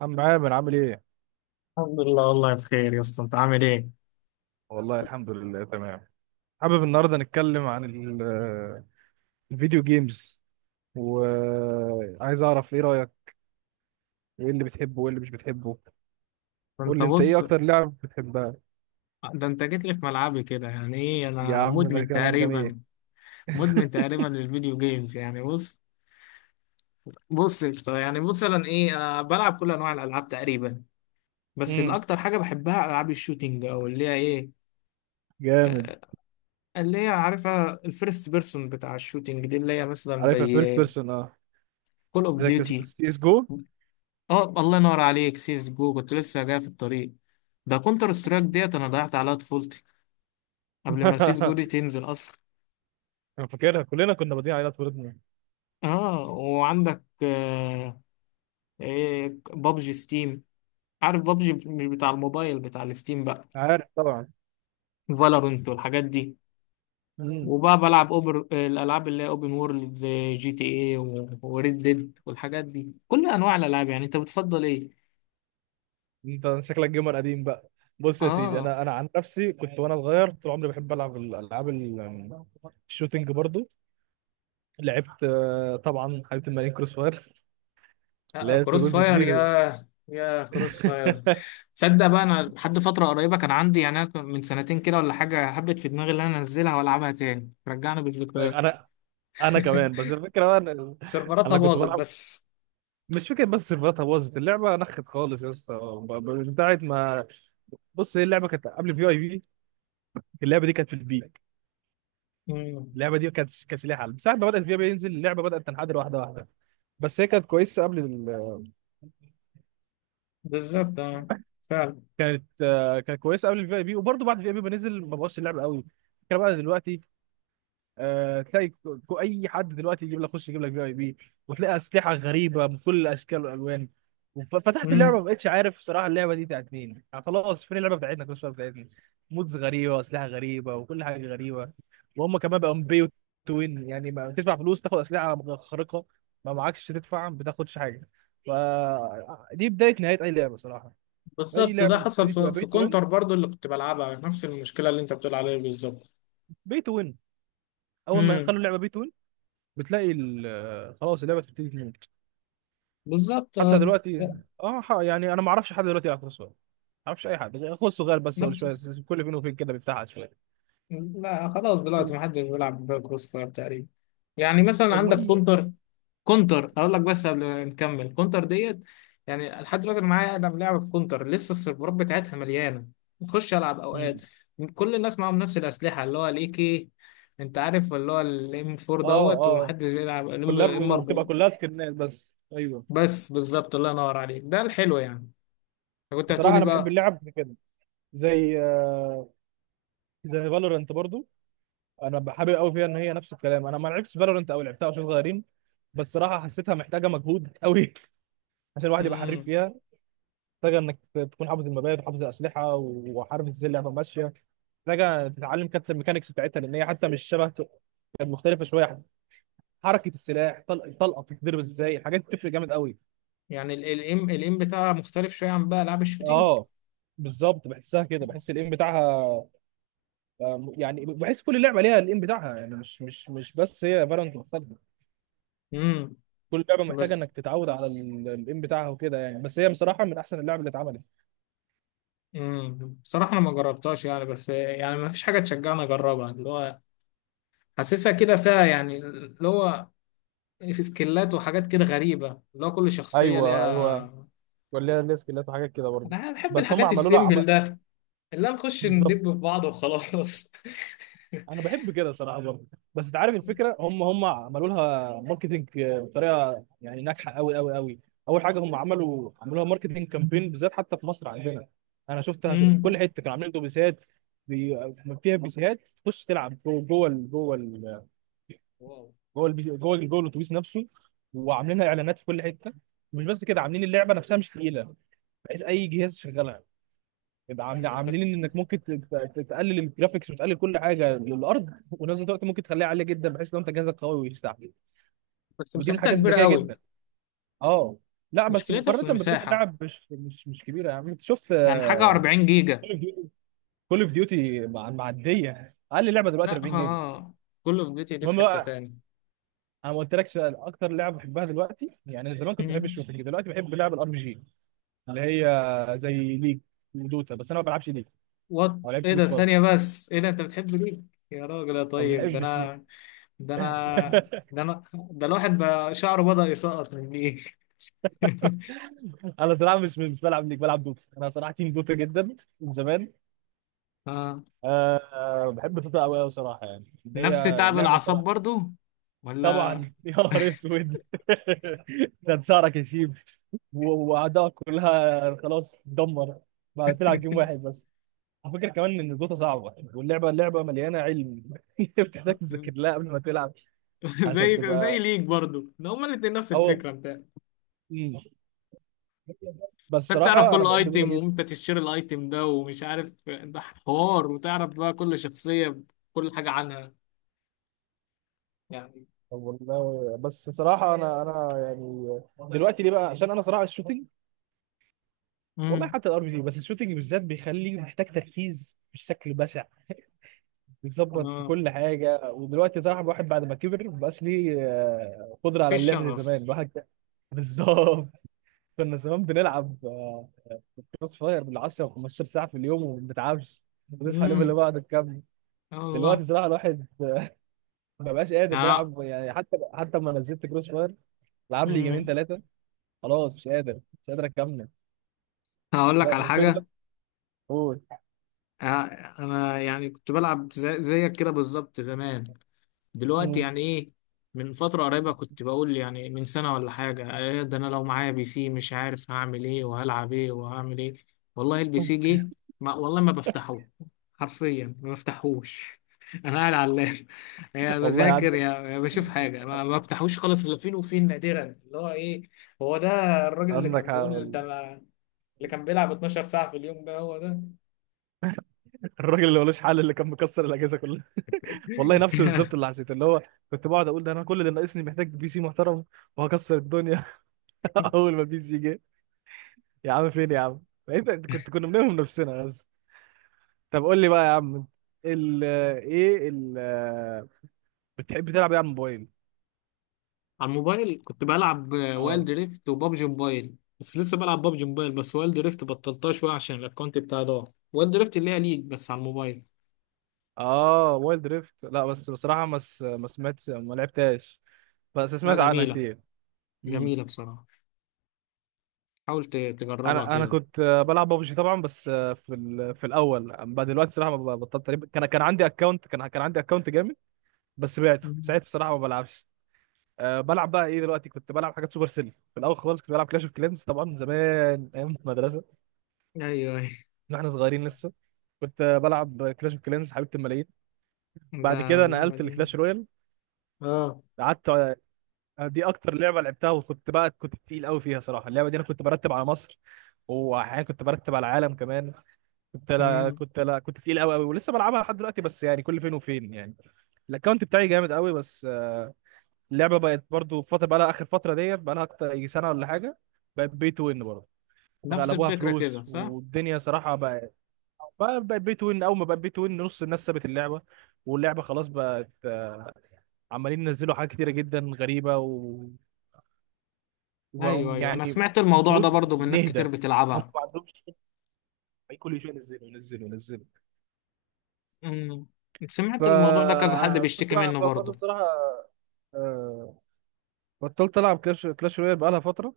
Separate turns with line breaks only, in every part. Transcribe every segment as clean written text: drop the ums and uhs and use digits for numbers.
عم عامر عامل ايه؟
الحمد لله والله بخير يا اسطى، انت عامل ايه؟
والله الحمد لله تمام. حابب النهارده نتكلم عن الفيديو جيمز، وعايز اعرف ايه رأيك، وايه اللي بتحبه وايه اللي مش بتحبه. قول
انت
لي انت ايه
بص،
اكتر لعب بتحبها.
ده انت جيت لي في ملعبي كده، يعني ايه،
يا
انا
عم ده
مدمن
كلام
تقريبا
جميل.
مدمن تقريبا للفيديو جيمز، يعني بص. بص يا اسطى، يعني مثلا ايه، انا بلعب كل انواع الالعاب تقريبا، بس
امم
الاكتر حاجه بحبها العاب الشوتينج، او اللي هي ايه،
جامد.
آه، اللي هي عارفها الفيرست بيرسون بتاع الشوتينج دي، اللي هي مثلا
عارفها فيرست
زي
بيرسون اه.
كول اوف
زي
ديوتي.
سي اس جو.
اه، الله ينور عليك، سيس جو كنت لسه جاي في الطريق. ده كونتر سترايك ديت انا ضيعت عليها طفولتي قبل ما سيس جودي تنزل اصلا.
انا فاكرها كلنا كنا بادئين عليها طفولتنا.
اه، وعندك ايه، بابجي ستيم. عارف بابجي مش بتاع الموبايل، بتاع الستيم بقى.
عارف طبعا.
فالورنت والحاجات دي.
امم
وبقى بلعب اوبر الالعاب اللي هي اوبن وورلد، زي جي تي ايه وريد ديد والحاجات دي، كل انواع الالعاب. يعني انت بتفضل ايه؟
انت شكلك جيمر قديم بقى. بص يا سيدي،
اه،
انا عن نفسي كنت وانا صغير طول عمري بحب العب الالعاب الشوتينج برضو. لعبت طبعا حبيبه الملايين كروس فاير، لعبت
كروس
جزء
فاير،
كبير.
يا كروس فاير. تصدق بقى انا لحد فتره قريبه كان عندي، يعني أنا كان من سنتين كده ولا حاجه حبت في دماغي ان انا انزلها والعبها تاني، رجعنا بالذكريات.
انا انا كمان، بس الفكره بقى ان
سيرفراتها
انا كنت
باظت
بلعب.
بس.
مش فكره، بس سيرفراتها باظت، اللعبه نخت خالص يا اسطى من ساعه ما. بص هي اللعبه كانت قبل في اي، في اللعبه دي كانت في البيك.
مم.
اللعبه دي كانت ليها حل من ساعه ما بدات في اي بي ينزل اللعبه بدات تنحدر واحده واحده. بس هي كانت كويسه قبل.
بالظبط آه. فعلا.
كانت كانت كويسه قبل الفي اي بي، وبرده بعد الفي اي بي بنزل ما بوظش اللعبه قوي. الفكره بقى دلوقتي تلاقي اي حد دلوقتي يجيب لك خش يجيب لك في اي بي، وتلاقي اسلحه غريبه بكل الاشكال والالوان. وف- فتحت اللعبه
مم.
ما بقتش عارف صراحه اللعبه دي بتاعت مين، يعني خلاص فين اللعبه بتاعتنا كل شويه بتاعتنا. مودز غريبه واسلحه غريبه وكل حاجه غريبه، وهم كمان بقوا بيو توين، يعني ما تدفع فلوس تاخد اسلحه خارقه، ما معكش تدفع ما بتاخدش حاجه. فدي بدايه نهايه اي لعبه صراحه. اي
بالظبط، ده
لعبه
حصل
بتبتدي تبقى
في
بيت وين،
كونتر برضو اللي كنت بلعبها، نفس المشكلة اللي انت بتقول عليها بالظبط.
بي تو وين، اول ما
مم.
يخلوا اللعبه بي تو وين بتلاقي خلاص اللعبه بتبتدي تموت.
بالظبط
حتى
آه.
دلوقتي اه يعني انا ما اعرفش حد دلوقتي يلعب كروس فاير، ما اعرفش اي حد غير اخوه الصغير بس هو اللي
نفس.
شويه كل فين وفين كده بيفتحها شويه.
لا، خلاص دلوقتي محدش بيلعب كروس فاير تقريبا. يعني مثلا عندك
المهم.
كونتر اقول لك، بس قبل ما نكمل كونتر ديت، يعني لحد دلوقتي انا معايا، انا بلعب كونتر لسه، السيرفرات بتاعتها مليانه، بخش العب اوقات.
مم.
كل الناس معاهم نفس الاسلحه اللي هو الاي كي. انت عارف اللي هو الام 4
اه
دوت،
اه،
ومحدش بيلعب الام 4.
وبتبقى كلها سكنات بس ايوه.
بس بالظبط الله ينور عليك، ده الحلو يعني. كنت
بصراحه
هتقولي
انا بحب
بقى.
اللعب في كده، زي زي فالورنت برضو. انا بحابب قوي فيها، ان هي نفس الكلام، انا ما لعبتش فالورنت او لعبتها وانا صغيرين، بس صراحه حسيتها محتاجه مجهود قوي عشان الواحد يبقى حريف
امم.
فيها. محتاجة إنك تكون حافظ المبادئ وحافظ الأسلحة وعارف إزاي اللعبة ماشية. محتاجة تتعلم كابتن الميكانيكس بتاعتها، لأن هي حتى مش شبه، كانت مختلفة شوية. حركة السلاح، طلقة بتتضرب إزاي، الحاجات دي بتفرق جامد قوي.
يعني الام بتاعها مختلف شويه عن بقى العاب الشوتينج.
اه بالظبط بحسها كده، بحس الايم بتاعها، يعني بحس كل لعبه ليها الايم بتاعها يعني مش بس هي فالورانت مختلفه.
امم.
كل لعبه محتاجه
بس.
انك تتعود على الايم بتاعها وكده يعني، بس هي بصراحه من احسن اللعب اللي اتعملت.
امم. بصراحه انا ما جربتهاش يعني، بس يعني ما فيش حاجه تشجعني اجربها، اللي هو حاسسها كده فيها، يعني اللي هو في سكيلات وحاجات كده غريبة، اللي هو كل شخصية
ايوه ايوه،
ليها.
ولا ليها سكيلات وحاجات كده برضه.
أنا بحب
بس
الحاجات
عملوا لها عم...
السيمبل ده، اللي هو نخش
بالظبط،
ندب في بعض وخلاص.
انا بحب كده صراحه برضه. بس انت عارف الفكره، هم عملوا لها ماركتنج بطريقه يعني ناجحه قوي. اول حاجه هم عملوا لها ماركتنج كامبين بالذات حتى في مصر عندنا. انا شفتها في
امم.
كل حته كانوا عاملين اتوبيسات بي... فيها بيسيهات، تخش تلعب جوه جوه ال- جوه ال-
واو.
جوه البيسي- جوه ال- جوه الاتوبيس نفسه، وعاملينها اعلانات في كل حته. مش بس كده، عاملين اللعبه نفسها مش تقيله، بحيث اي جهاز يشغلها، يبقى
مم.
عاملين
بس.
انك ممكن تقلل الجرافيكس وتقلل كل حاجه للارض، ونفس الوقت ممكن تخليها عاليه جدا بحيث لو انت جهازك قوي ويستحمل.
بس
ودي من
مساحتها
الحاجات
كبيرة
الذكيه
قوي.
جدا. اه، لا بس
مشكلتها في
مقارنه ببقيه
المساحة،
اللعب مش كبيره يا عم. انت شفت
يعني حاجة 40 جيجا.
كول اوف ديوتي مع معديه، اقل لعبه دلوقتي
لا
40
ها
جيجا.
ها، كل فيديوتي دي
المهم
في حتة
بقى،
تاني.
انا ما قلتلكش اكتر لعبه بحبها دلوقتي. يعني انا زمان كنت بحب
مم.
الشوتنج، دلوقتي بحب لعب الار بي جي، اللي هي زي ليج ودوتا. بس انا ما بلعبش ليج،
وات؟
ما بلعبش
ايه
ليج
ده،
خالص،
ثانية بس، ايه ده، انت بتحب ليه، يا راجل يا
او ما
طيب؟ ده
بحبش ليج.
انا، ده انا ده انا ده الواحد بقى شعره بدأ يسقط من ايه.
انا صراحه مش بلعب ليك، بلعب دوتا. انا صراحه تيم دوتا جدا من زمان.
اه،
أه بحب دوتا قوي صراحه. يعني ان هي
نفس تعب
لعبه
الاعصاب
صراحه،
برضو. ولا.
طبعا. يا نهار اسود ده شعرك يشيب، واعدائك كلها خلاص تدمر بعد تلعب جيم واحد بس. على فكره كمان ان دوتا صعبه يعني. اللعبه مليانه علم بتحتاج تذاكر لها قبل ما تلعب عشان
زي
تبقى
ليك برضو، ده هما الاتنين نفس
اول.
الفكرة بتاعتي.
مم. بس
انت بتعرف
صراحه انا
كل
بحب
ايتم
دوتا.
وامتى تشتري الايتم ده ومش عارف ده حوار، وتعرف بقى كل شخصية، كل حاجة عنها. يعني.
طب والله بس صراحة، أنا يعني دلوقتي ليه بقى؟ عشان أنا صراحة الشوتينج، والله
امم.
حتى الار بي جي، بس الشوتينج بالذات بيخلي محتاج تركيز بشكل بشع، بيظبط في
اه،
كل حاجة. ودلوقتي صراحة الواحد بعد ما كبر مبقاش ليه قدرة
في
على اللعب زي زمان.
الشغف.
الواحد كان- بالظبط. كنا زمان بنلعب كروس فاير بال 10 و15 ساعة في اليوم وما بنتعبش، بنصحى اليوم اللي
امم.
بعده نكمل.
يا الله.
دلوقتي صراحة الواحد ما بقاش قادر
يعني.
بيلعب يعني، حتى حتى لما نزلت كروس فاير لعب لي جيمين
امم.
ثلاثة، خلاص مش قادر، مش قادر اكمل.
هقول لك
لا
على
الفكره،
حاجة.
قول.
آه، انا يعني كنت بلعب زيك كده بالظبط زمان. دلوقتي
مم.
يعني ايه، من فترة قريبة كنت بقول يعني من سنة ولا حاجة إيه ده، انا لو معايا بي سي مش عارف هعمل ايه وهلعب ايه وهعمل ايه. والله البي سي جه، ما والله ما بفتحه، حرفيا ما بفتحوش. انا قاعد على اللاب. يا
والله
بذاكر يا
عندك،
يا بشوف حاجة، ما بفتحوش خالص الا فين وفين نادرا، اللي هو ايه، هو ده الراجل اللي
عندك
كان
حق
بيقول
والله.
اللي كان بيلعب 12 ساعة في اليوم، ده هو ده.
الراجل اللي ملوش حل، اللي كان مكسر الاجهزه كلها. والله نفسه بالظبط اللي حسيت، اللي هو كنت بقعد اقول ده انا كل اللي ناقصني محتاج بي سي محترم وهكسر الدنيا. اول ما البي سي جه، يا عم فين يا عم. بقيت انت كنت، كنا بنلوم نفسنا بس. طب قول لي بقى يا عم ال ايه ال بتحب تلعب ايه على الموبايل.
على الموبايل كنت بلعب
اه
وايلد ريفت وبابجي موبايل، بس لسه بلعب بابجي موبايل بس، وايلد ريفت بطلتها شويه عشان الاكونت بتاعي ضاع. وايلد ريفت اللي هي ليج بس على الموبايل.
اه، وايلد ريفت، لا بس بصراحه ما سمعتش ما لعبتهاش، بس
لا،
سمعت عنها
جميله.
كتير. مم.
جميله بصراحه. حاول تجربها
انا
كده.
كنت بلعب ببجي طبعا، بس في في الاول. بعد دلوقتي الصراحه ما ب- بطلت تقريبا. كان عندي اكونت، كان عندي اكونت جامد بس بعته
مم.
ساعتها، الصراحه ما بلعبش. أه، بلعب بقى ايه دلوقتي. كنت بلعب حاجات سوبر سيل في الاول خالص. كنت بلعب كلاش اوف كلينز طبعا زمان ايام المدرسه
ايوه ايوه.
واحنا صغيرين لسه. كنت بلعب كلاش اوف كلينز حبيبه الملايين.
ده
بعد كده
اللعبه
نقلت
دي.
لكلاش رويال.
اه.
قعدت، دي اكتر لعبه لعبتها، وكنت بقى كنت تقيل قوي فيها صراحه. اللعبه دي انا كنت برتب على مصر، واحيانا كنت برتب على العالم كمان. كنت لا
مم.
كنت لا كنت تقيل قوي، ولسه بلعبها لحد دلوقتي بس يعني كل فين وفين يعني. الاكونت بتاعي جامد قوي، بس اللعبه بقت برضو في فتره، بقى لها اخر فتره ديت بقى لها اكتر يجي سنه ولا حاجه بقت بي تو وين برضه،
نفس
وغلبوها
الفكره كده،
فلوس
صح؟
والدنيا صراحه بقت بقت بي تو وين. اول ما بقت بي تو وين نص الناس سابت اللعبه، واللعبه خلاص بقت عمالين ينزلوا حاجات كتيره جدا غريبه و... وبقوا.
ايوه ايوه، انا سمعت الموضوع ده
المفروض
برضو من ناس
نهدى.
كتير
هم
بتلعبها.
ما عندهمش أي، كل شويه ينزلوا ينزلوا.
مم. سمعت الموضوع ده كذا حد
فكنت
بيشتكي
بقى
منه برضو.
فبرضه بصراحه آه، بطلت العب كلاش رويال بقالها فتره.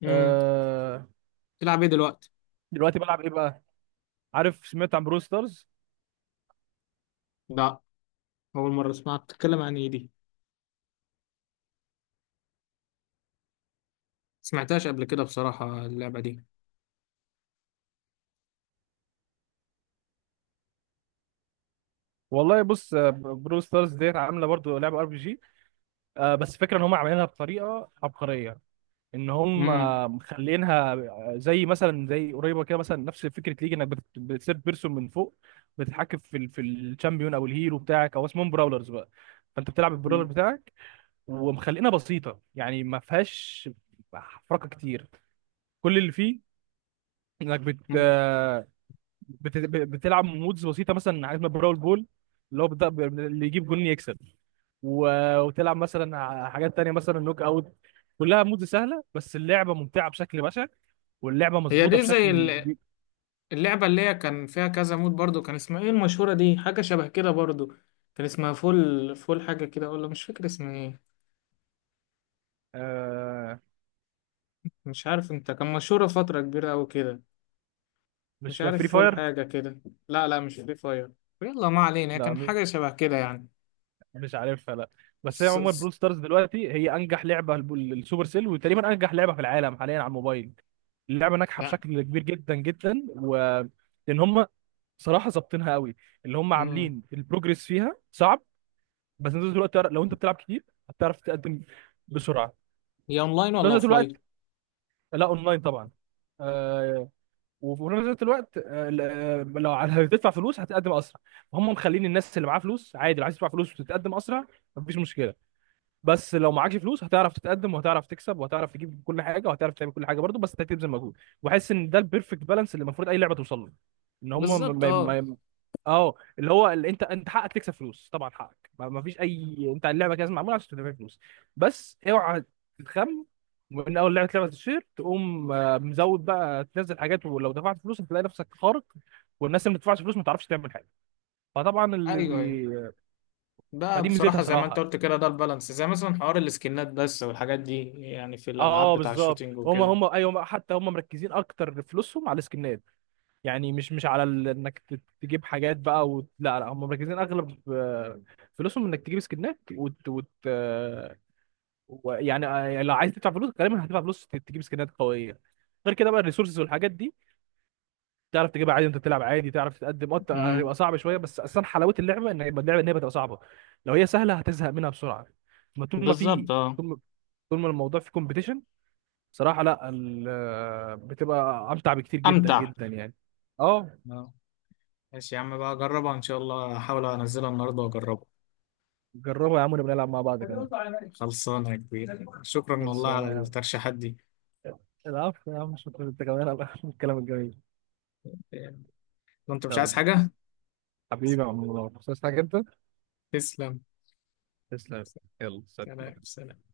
مم.
آه،
تلعب ايه دلوقتي؟
دلوقتي بلعب ايه بقى. عارف سمعت عن برو ستارز.
لا، اول مره اسمعك بتتكلم عن ايه دي، سمعتهاش قبل كده بصراحة اللعبة دي.
والله بص برو ستارز ديت عامله برضه لعبه ار بي جي. بس فكره ان هم عاملينها بطريقه عبقريه، ان هم
امم.
مخلينها زي مثلا زي قريبه كده مثلا نفس فكره ليج، انك بتثيرد بيرسون من فوق، بتتحكم في في الشامبيون او الهيرو بتاعك او اسمهم براولرز بقى. فانت بتلعب البراولر بتاعك، ومخلينها بسيطه يعني ما فيهاش حركه كتير. كل اللي فيه انك
امم.
بتلعب مودز بسيطه، مثلا حاجات من براول بول، اللي هو بت- اللي يجيب جون يكسب. و وتلعب مثلا حاجات تانية مثلا نوك اوت. كلها مودز سهله، بس اللعبه ممتعه بشكل بشع، واللعبه
هي
مظبوطه
دي زي
بشكل كبير.
اللعبة اللي هي كان فيها كذا مود برضو، كان اسمها ايه المشهورة دي؟ حاجة شبه كده برضو، كان اسمها فول فول حاجة كده، ولا مش فاكر اسمها ايه.
آه،
مش عارف انت، كان مشهورة فترة كبيرة أوي كده.
مش
مش
فري
عارف، فول
فاير.
حاجة كده. لا لا، مش فري فاير. يلا ما علينا، هي
لا
كان حاجة شبه كده يعني.
مش عارفها لا. بس هي
س...
عموما
س...
برول ستارز دلوقتي هي انجح لعبه للسوبر سيل، وتقريبا انجح لعبه في العالم حاليا على الموبايل. اللعبه ناجحه
يعني.
بشكل كبير جدا جدا، و لان هم صراحه ظابطينها قوي. اللي هم
مم.
عاملين البروجريس فيها صعب، بس انت طول الوقت لو انت بتلعب كتير هتعرف تقدم بسرعه
هي اونلاين
في
ولا
نفس الوقت.
اوفلاين؟
لا اونلاين طبعا. آه، وفي نفس الوقت آه لو على- هتدفع فلوس هتقدم اسرع. هم مخلين الناس اللي معاها فلوس عادي، اللي عايز تدفع فلوس وتتقدم اسرع مفيش مشكله. بس لو معكش فلوس هتعرف تتقدم، وهتعرف تكسب، وهتعرف تجيب كل حاجه، وهتعرف تعمل كل حاجه برضه، بس انت هتبذل مجهود. وحاسس ان ده البيرفكت بالانس اللي المفروض اي لعبه توصل له، ان هم
بالظبط اه.
اه اللي هو اللي انت حقك تكسب فلوس طبعا حقك، ما ما فيش اي، انت اللعبه كده لازم معموله عشان تدفع فلوس، بس اوعى تتخم من اول لعبه تشير تقوم مزود بقى تنزل حاجات، ولو دفعت فلوس هتلاقي نفسك خارق، والناس اللي ما بتدفعش فلوس ما تعرفش تعمل حاجه. فطبعا اللي
ايوه ايوه،
بي...
ده
فدي ميزتها
بصراحة زي ما انت
صراحه.
قلت كده، ده البالانس، زي مثلا حوار السكنات بس والحاجات دي، يعني في الألعاب
اه
بتاع
بالظبط،
الشوتينج
هم
وكده.
هم ايوه هما- حتى هم مركزين اكتر فلوسهم على السكنات. يعني مش على انك تجيب حاجات بقى وت... لا لا هم مركزين اغلب فلوسهم انك تجيب سكنات يعني لو عايز تدفع فلوس غالبا هتدفع فلوس تجيب سكنات قويه. غير كده بقى الريسورسز والحاجات دي تعرف تجيبها عادي وانت بتلعب عادي تعرف تتقدم اه.
امم.
هتبقى صعب شويه، بس اصلا حلاوه اللعبه ان يبقى اللعبه ان هي بتبقى صعبه، لو هي سهله هتزهق منها بسرعه. ما طول ما
بالظبط
في
اه.
طول ما طول ما الموضوع فيه كومبيتيشن صراحه، لا ال... آه، بتبقى امتع بكتير جدا
امتع.
جدا يعني. اه.
اه. ماشي يا عم بقى، أجربها إن شاء الله، أحاول أنزلها النهاردة وأجربها.
جربوا يا عم، نبقى نلعب مع بعض كمان.
خلصانة يا كبير، شكرا والله
خلصانة
على
يا عم.
الترشيحات دي.
العفو يا عم، شكرا انت كمان على الكلام الجميل.
وأنت مش
يلا
عايز حاجة؟
حبيبي يا عم منور، بس عايز حاجة انت؟
تسلم.
تسلم. يلا سلام.
سلام سلام.